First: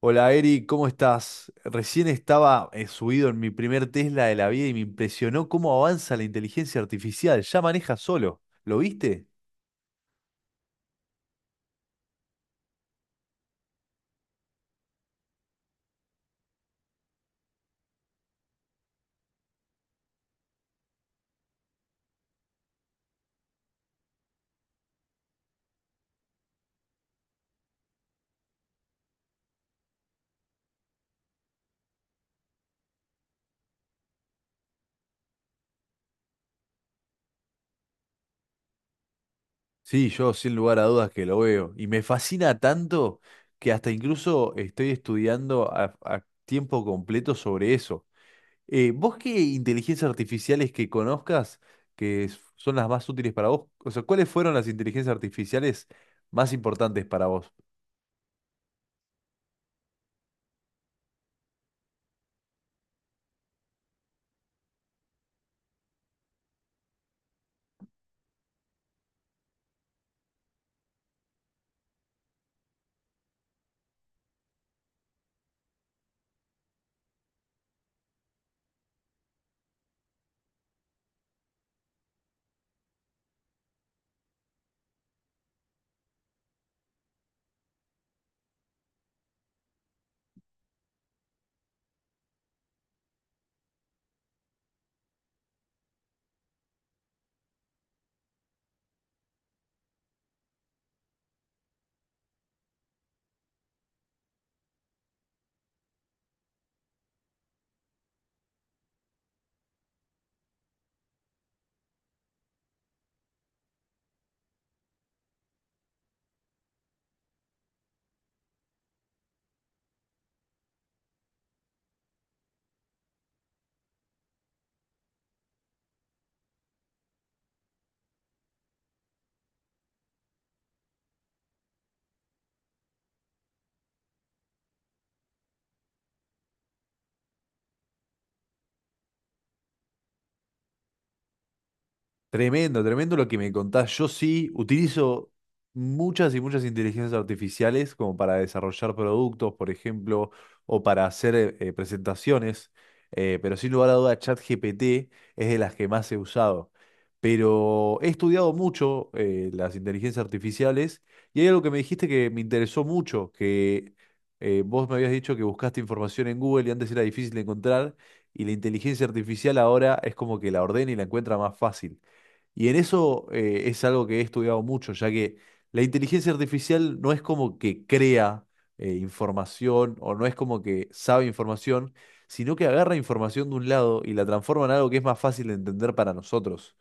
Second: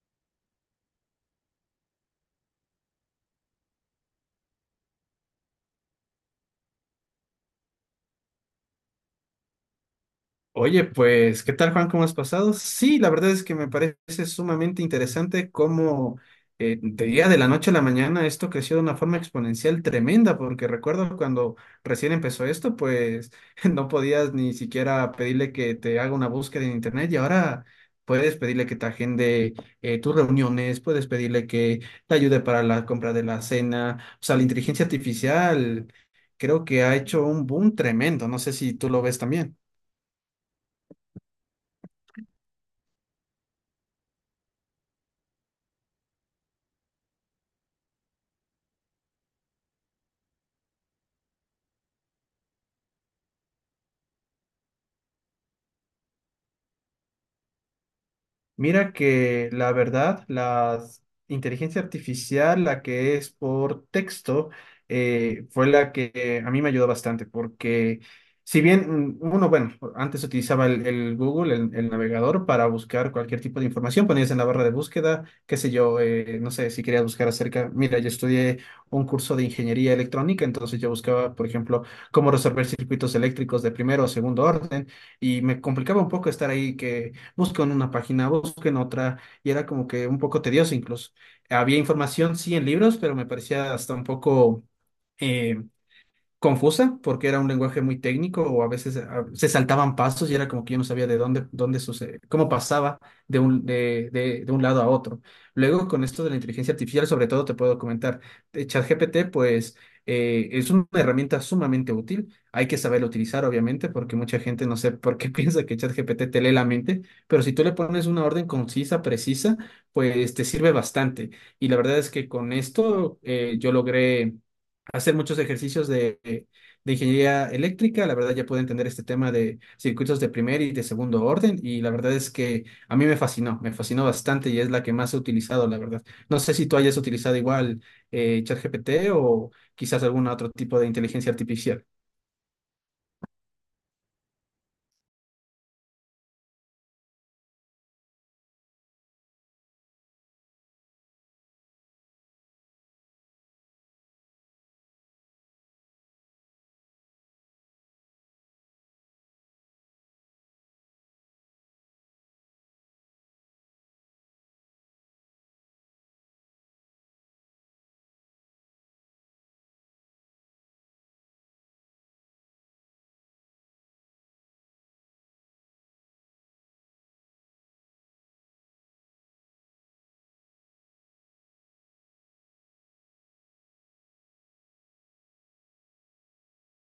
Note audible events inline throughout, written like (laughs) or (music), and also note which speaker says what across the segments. Speaker 1: Hola Eri, ¿cómo estás? Recién estaba subido en mi primer Tesla de la vida y me impresionó cómo avanza la inteligencia artificial. Ya maneja solo. ¿Lo viste?
Speaker 2: Oye, pues, ¿qué tal, Juan? ¿Cómo has pasado? Sí, la verdad es que me parece sumamente interesante cómo de día de la noche a la mañana esto creció de una forma exponencial tremenda, porque recuerdo cuando recién empezó esto, pues (laughs) no podías ni siquiera pedirle que te haga una búsqueda en internet y ahora puedes pedirle que te agende tus reuniones, puedes pedirle que te ayude para la compra de la cena, o sea, la inteligencia artificial creo que ha hecho un boom tremendo, no sé si tú lo ves también.
Speaker 1: Sí, yo sin lugar a dudas que lo veo. Y me fascina tanto que hasta incluso estoy estudiando a tiempo completo sobre eso. ¿Vos qué inteligencias artificiales que conozcas que son las más útiles para vos? O sea, ¿cuáles fueron las inteligencias artificiales más importantes para vos?
Speaker 2: Mira que la verdad, la inteligencia artificial, la que es por texto, fue la que a mí me ayudó bastante, porque si bien uno, bueno, antes utilizaba el Google, el navegador, para buscar cualquier tipo de información, ponías en la barra de búsqueda, qué sé yo, no sé, si querías buscar acerca, mira, yo estudié un curso de ingeniería electrónica, entonces yo buscaba, por ejemplo, cómo resolver circuitos eléctricos de primero o segundo orden, y me complicaba un poco estar ahí que busquen una página, busquen otra, y era como que un poco tedioso incluso. Había información, sí, en libros, pero me parecía hasta un poco... eh, confusa porque era un lenguaje muy técnico o a veces se saltaban pasos y era como que yo no sabía de dónde, dónde sucede, cómo pasaba de de un lado a otro. Luego, con esto de la inteligencia artificial, sobre todo te puedo comentar, ChatGPT, pues es una herramienta sumamente útil. Hay que saberlo utilizar, obviamente, porque mucha gente no sé por qué (laughs) piensa que ChatGPT te lee la mente, pero si tú le pones una orden concisa, precisa, pues te sirve bastante. Y la verdad es que con esto yo logré hacer muchos ejercicios de ingeniería eléctrica. La verdad ya pude entender este tema de circuitos de primer y de segundo orden y la verdad es que a mí me fascinó bastante y es la que más he utilizado, la verdad. No sé si tú hayas utilizado igual ChatGPT o quizás algún otro tipo de inteligencia artificial.
Speaker 1: Tremendo, tremendo lo que me contás. Yo sí utilizo muchas y muchas inteligencias artificiales como para desarrollar productos, por ejemplo, o para hacer presentaciones, pero sin lugar a duda ChatGPT es de las que más he usado. Pero he estudiado mucho las inteligencias artificiales y hay algo que me dijiste que me interesó mucho, que vos me habías dicho que buscaste información en Google y antes era difícil de encontrar, y la inteligencia artificial ahora es como que la ordena y la encuentra más fácil. Y en eso, es algo que he estudiado mucho, ya que la inteligencia artificial no es como que crea información o no es como que sabe información, sino que agarra información de un lado y la transforma en algo que es más fácil de entender para nosotros.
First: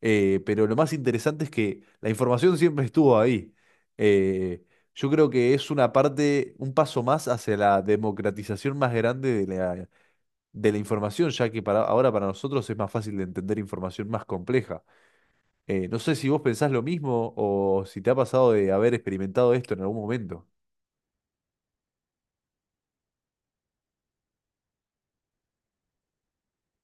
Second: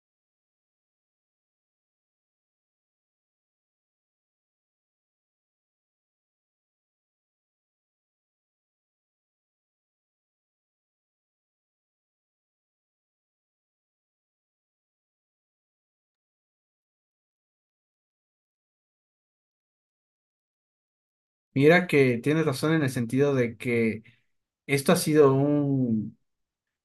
Speaker 1: Pero lo más interesante es que la información siempre estuvo ahí. Eh, yo creo que es una parte, un paso más hacia la democratización más grande de de la información, ya que para, ahora para nosotros es más fácil de entender información más compleja. No sé si vos pensás lo mismo o si te ha pasado de haber experimentado esto en algún momento.
Speaker 2: Mira que tienes razón en el sentido de que esto ha sido un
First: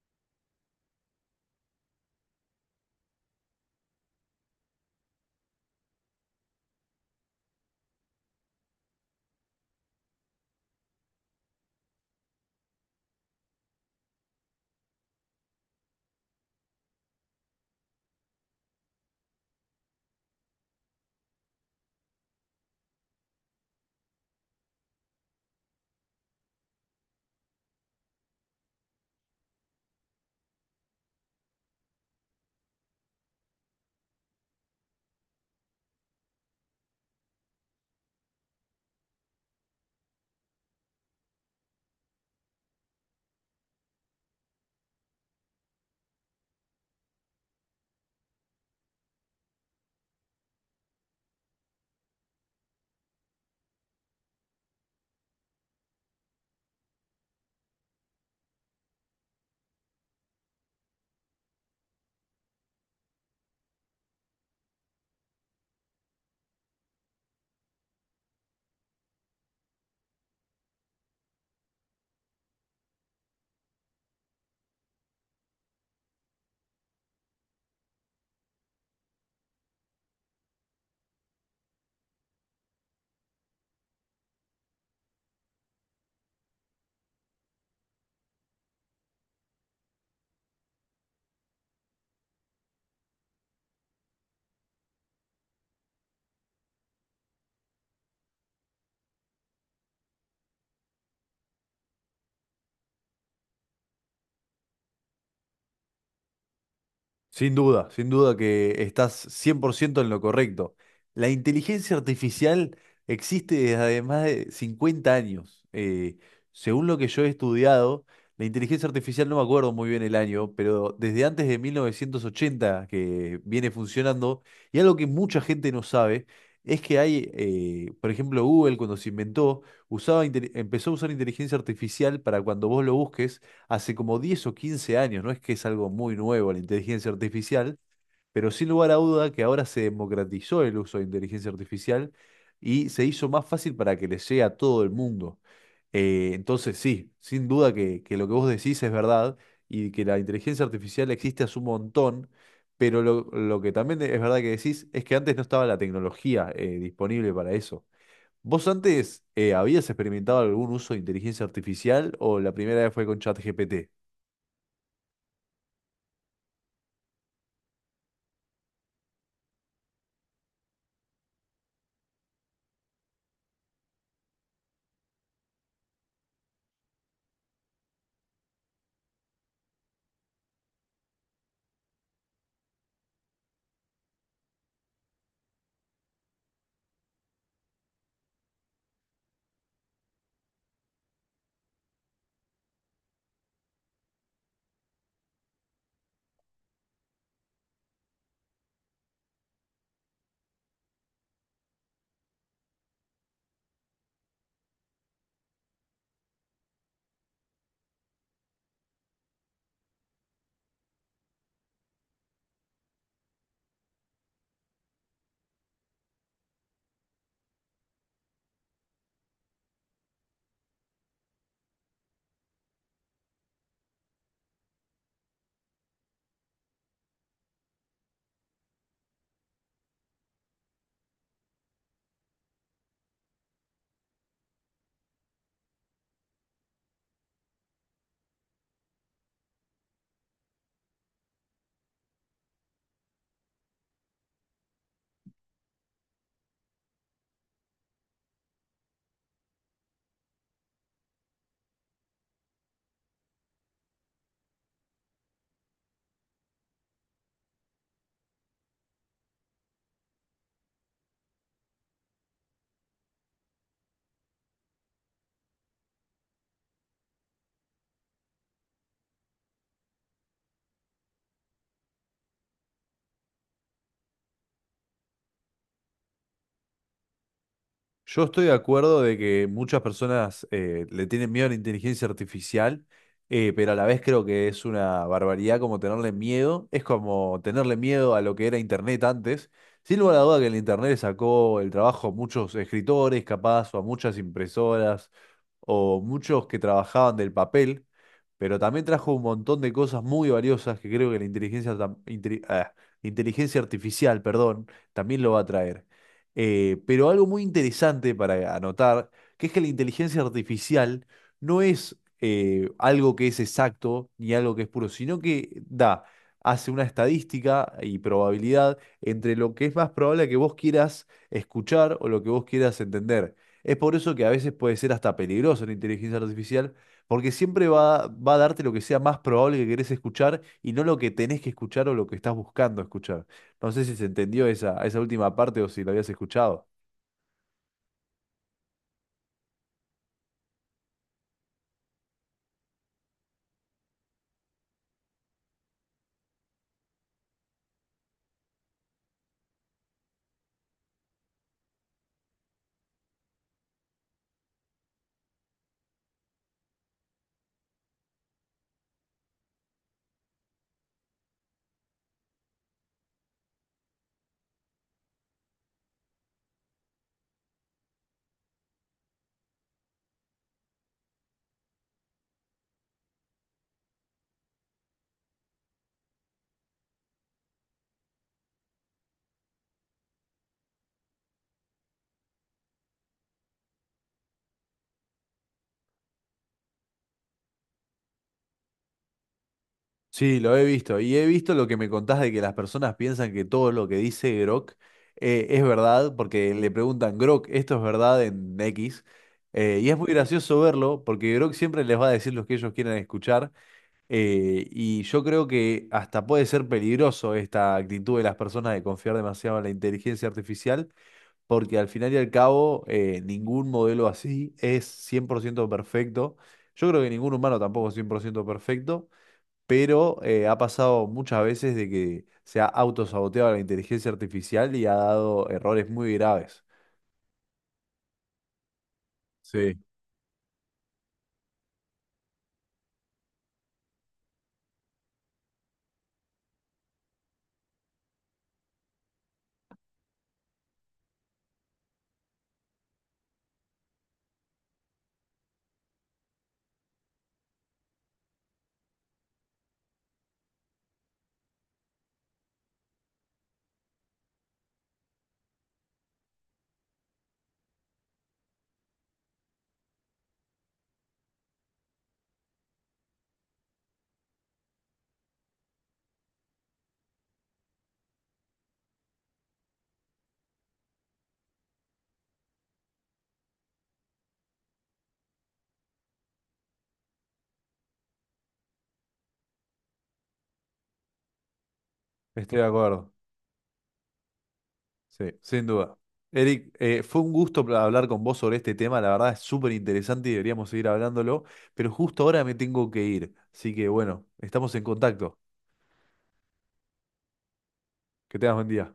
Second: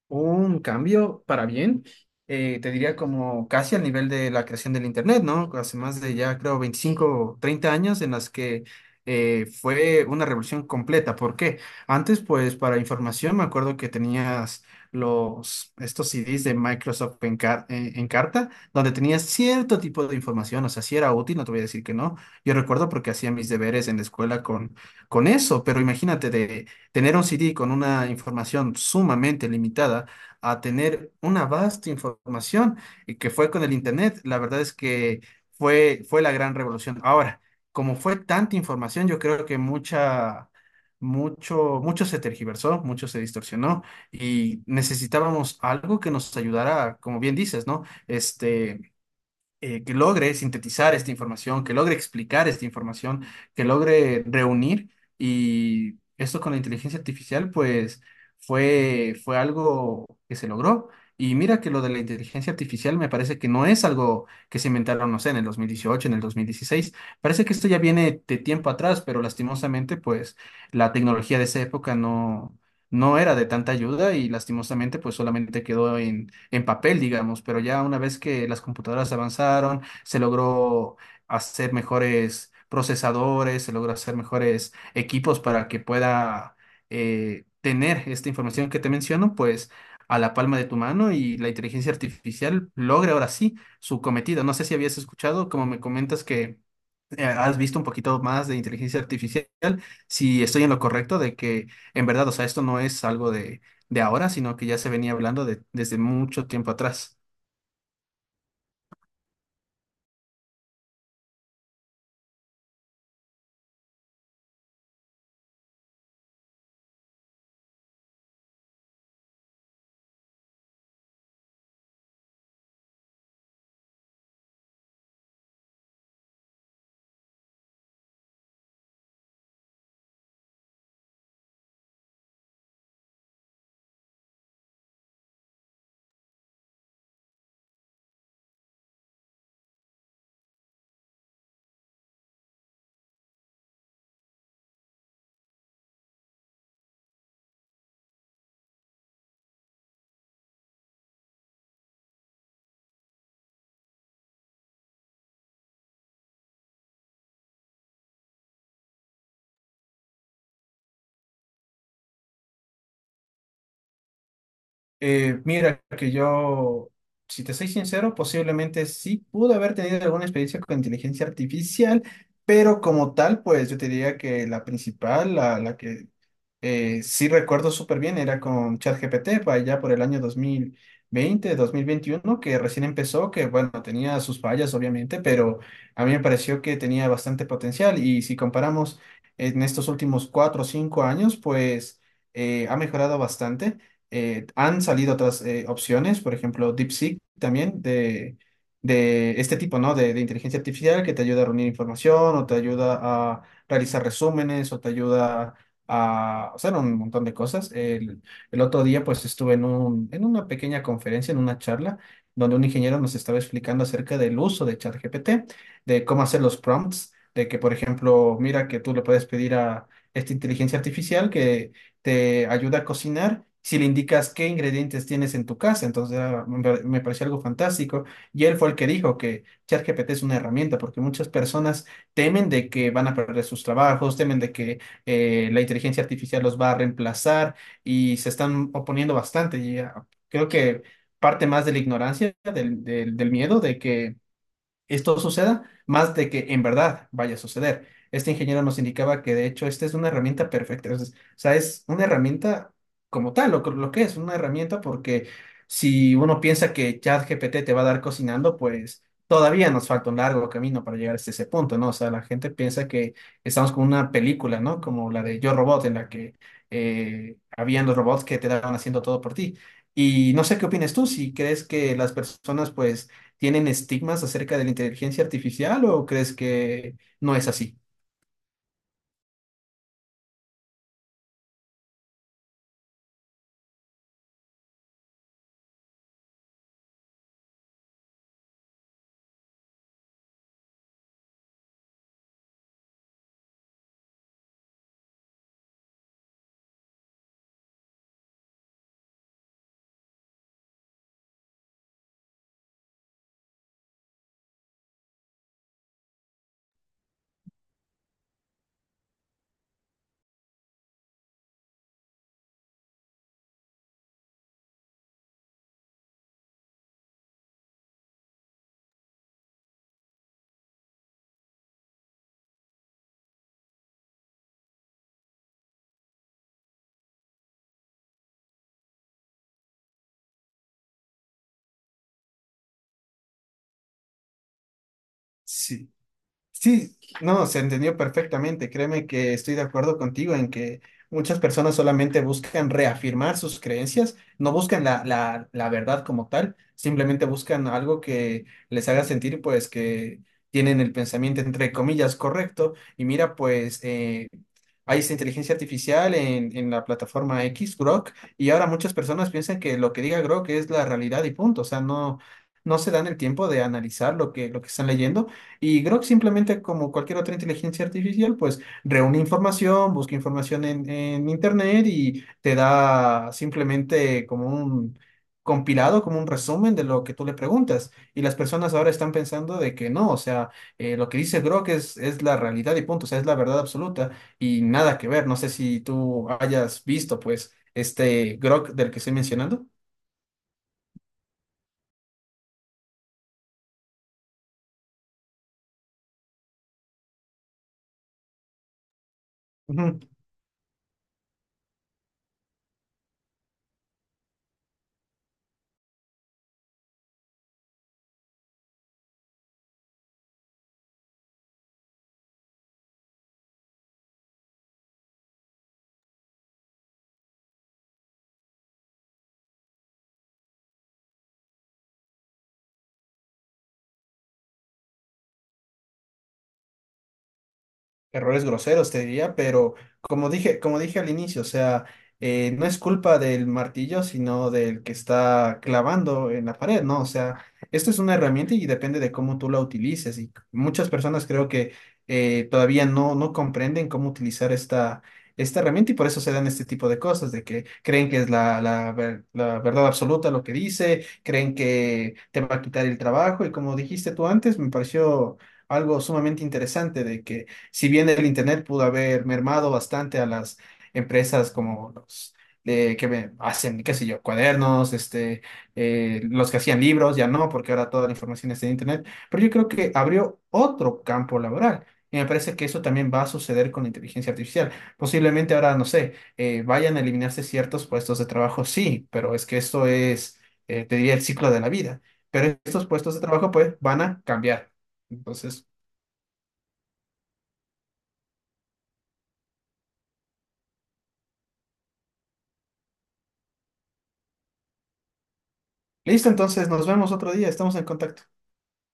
Speaker 2: un cambio para bien, te diría como casi al nivel de la creación del Internet, ¿no? Hace más de ya creo 25, 30 años en las que fue una revolución completa. ¿Por qué? Antes, pues para información, me acuerdo que tenías los, estos CDs de Microsoft en carta, donde tenías cierto tipo de información, o sea, si era útil, no te voy a decir que no. Yo recuerdo porque hacía mis deberes en la escuela con eso, pero imagínate de tener un CD con una información sumamente limitada a tener una vasta información y que fue con el Internet, la verdad es que fue la gran revolución. Ahora, como fue tanta información, yo creo que mucho se tergiversó, mucho se distorsionó y necesitábamos algo que nos ayudara, como bien dices, ¿no? Este que logre sintetizar esta información, que logre explicar esta información, que logre reunir. Y esto con la inteligencia artificial, pues fue algo que se logró. Y mira que lo de la inteligencia artificial me parece que no es algo que se inventaron, no sé, en el 2018, en el 2016. Parece que esto ya viene de tiempo atrás, pero lastimosamente, pues la tecnología de esa época no era de tanta ayuda y lastimosamente, pues solamente quedó en papel, digamos, pero ya una vez que las computadoras avanzaron, se logró hacer mejores procesadores, se logró hacer mejores equipos para que pueda tener esta información que te menciono, pues a la palma de tu mano y la inteligencia artificial logre ahora sí su cometido. No sé si habías escuchado, como me comentas que has visto un poquito más de inteligencia artificial, si estoy en lo correcto de que en verdad, o sea, esto no es algo de ahora, sino que ya se venía hablando desde mucho tiempo atrás.
Speaker 1: Sin duda, sin duda que estás 100% en lo correcto. La inteligencia artificial existe desde hace más de 50 años. Según lo que yo he estudiado, la inteligencia artificial, no me acuerdo muy bien el año, pero desde antes de 1980 que viene funcionando, y algo que mucha gente no sabe, es que hay, por ejemplo, Google cuando se inventó, usaba, empezó a usar inteligencia artificial para cuando vos lo busques hace como 10 o 15 años. No es que es algo muy nuevo la inteligencia artificial, pero sin lugar a duda que ahora se democratizó el uso de inteligencia artificial y se hizo más fácil para que le llegue a todo el mundo. Entonces, sí, sin duda que lo que vos decís es verdad y que la inteligencia artificial existe hace un montón, pero lo que también es verdad que decís es que antes no estaba la tecnología disponible para eso. ¿Vos antes habías experimentado algún uso de inteligencia artificial o la primera vez fue con ChatGPT?
Speaker 2: Mira, que yo, si te soy sincero, posiblemente sí pude haber tenido alguna experiencia con inteligencia artificial, pero como tal, pues yo te diría que la principal, la que sí recuerdo súper bien, era con ChatGPT, para allá por el año 2020, 2021, que recién empezó, que bueno, tenía sus fallas obviamente, pero a mí me pareció que tenía bastante potencial y si comparamos en estos últimos cuatro o cinco años, pues ha mejorado bastante. Han salido otras opciones, por ejemplo, DeepSeek también de este tipo, ¿no? De inteligencia artificial que te ayuda a reunir información o te ayuda a realizar resúmenes o te ayuda a hacer un montón de cosas. El otro día pues estuve en una pequeña conferencia, en una charla, donde un ingeniero nos estaba explicando acerca del uso de ChatGPT, de cómo hacer los prompts, de que por ejemplo, mira que tú le puedes pedir a esta inteligencia artificial que te ayuda a cocinar. Si le indicas qué ingredientes tienes en tu casa, entonces ah, me pareció algo fantástico. Y él fue el que dijo que ChatGPT es una herramienta, porque muchas personas temen de que van a perder sus trabajos, temen de que la inteligencia artificial los va a reemplazar y se están oponiendo bastante. Y, ah, creo que parte más de la ignorancia, del del miedo de que esto suceda, más de que en verdad vaya a suceder. Este ingeniero nos indicaba que de hecho esta es una herramienta perfecta, o sea, es una herramienta como tal, lo que es una herramienta, porque si uno piensa que ChatGPT te va a dar cocinando, pues todavía nos falta un largo camino para llegar hasta ese punto, ¿no? O sea, la gente piensa que estamos con una película, ¿no? Como la de Yo Robot, en la que habían los robots que te daban haciendo todo por ti. ¿Y no sé qué opinas tú, si crees que las personas, pues, tienen estigmas acerca de la inteligencia artificial o crees que no es así?
Speaker 1: Yo estoy de acuerdo de que muchas personas le tienen miedo a la inteligencia artificial, pero a la vez creo que es una barbaridad como tenerle miedo. Es como tenerle miedo a lo que era Internet antes. Sin lugar a duda que el Internet le sacó el trabajo a muchos escritores, capaz, o a muchas impresoras, o muchos que trabajaban del papel, pero también trajo un montón de cosas muy valiosas que creo que la inteligencia artificial, perdón, también lo va a traer. Pero algo muy interesante para anotar, que es que la inteligencia artificial no es algo que es exacto ni algo que es puro, sino que da, hace una estadística y probabilidad entre lo que es más probable que vos quieras escuchar o lo que vos quieras entender. Es por eso que a veces puede ser hasta peligroso la inteligencia artificial, porque siempre va a darte lo que sea más probable que querés escuchar y no lo que tenés que escuchar o lo que estás buscando escuchar. No sé si se entendió esa última parte o si lo
Speaker 2: Sí,
Speaker 1: habías escuchado.
Speaker 2: sí, no, se entendió perfectamente. Créeme que estoy de acuerdo contigo en que muchas personas solamente buscan reafirmar sus creencias, no buscan la verdad como tal, simplemente buscan algo que les haga sentir pues que tienen el pensamiento entre comillas correcto. Y mira, pues hay esta inteligencia artificial en la plataforma X, Grok, y ahora muchas personas piensan que lo que diga Grok es la realidad y punto. O sea, no se dan el tiempo de analizar lo que están leyendo y Grok simplemente, como cualquier otra inteligencia artificial, pues reúne información, busca información en internet y te da simplemente como un compilado, como un resumen de lo que tú le preguntas. Y las personas ahora están pensando de que no, o sea, lo que dice Grok es la realidad y punto, o sea, es la verdad absoluta y nada que ver. No sé si tú hayas visto, pues, este Grok del que estoy mencionando.
Speaker 1: Sí, lo he visto. Y he visto lo que me contás de que las personas piensan que todo lo que dice Grok es verdad, porque le preguntan, Grok, ¿esto es verdad en X? Y es
Speaker 2: Ujú.
Speaker 1: muy gracioso verlo, porque Grok siempre les va a decir lo que ellos quieren escuchar. Y yo creo que hasta puede ser peligroso esta actitud de las personas de confiar demasiado en la inteligencia artificial, porque al final y al cabo ningún modelo así es 100% perfecto. Yo creo que ningún humano tampoco es 100% perfecto, pero ha pasado muchas veces de que se ha autosaboteado la inteligencia artificial y ha dado errores muy graves.
Speaker 2: Errores groseros, te diría, pero
Speaker 1: Sí.
Speaker 2: como dije al inicio, o sea, no es culpa del martillo, sino del que está clavando en la pared, ¿no? O sea, esto es una herramienta y depende de cómo tú la utilices. Y muchas personas creo que todavía no comprenden cómo utilizar esta herramienta y por eso se dan este tipo de cosas, de que creen que es la verdad absoluta lo que dice, creen que te va a quitar el trabajo y como dijiste tú antes, me pareció algo sumamente interesante de que si bien el Internet pudo haber mermado bastante a las empresas como los que hacen, qué sé yo, cuadernos, este, los que hacían libros, ya no, porque ahora toda la información está en Internet, pero yo creo que abrió otro campo laboral. Y me parece que eso también va a suceder con la inteligencia artificial. Posiblemente ahora, no sé, vayan a eliminarse ciertos puestos de trabajo, sí, pero es que esto es, te diría, el ciclo de la vida. Pero
Speaker 1: Estoy de
Speaker 2: estos
Speaker 1: acuerdo,
Speaker 2: puestos de trabajo, pues, van a cambiar.
Speaker 1: sí, sin
Speaker 2: Entonces,
Speaker 1: duda. Eric, fue un gusto hablar con vos sobre este tema, la verdad es súper interesante y deberíamos seguir hablándolo, pero justo ahora me tengo que ir, así que bueno, estamos en contacto.
Speaker 2: listo, entonces nos vemos otro día, estamos en contacto.
Speaker 1: Que tengas buen día.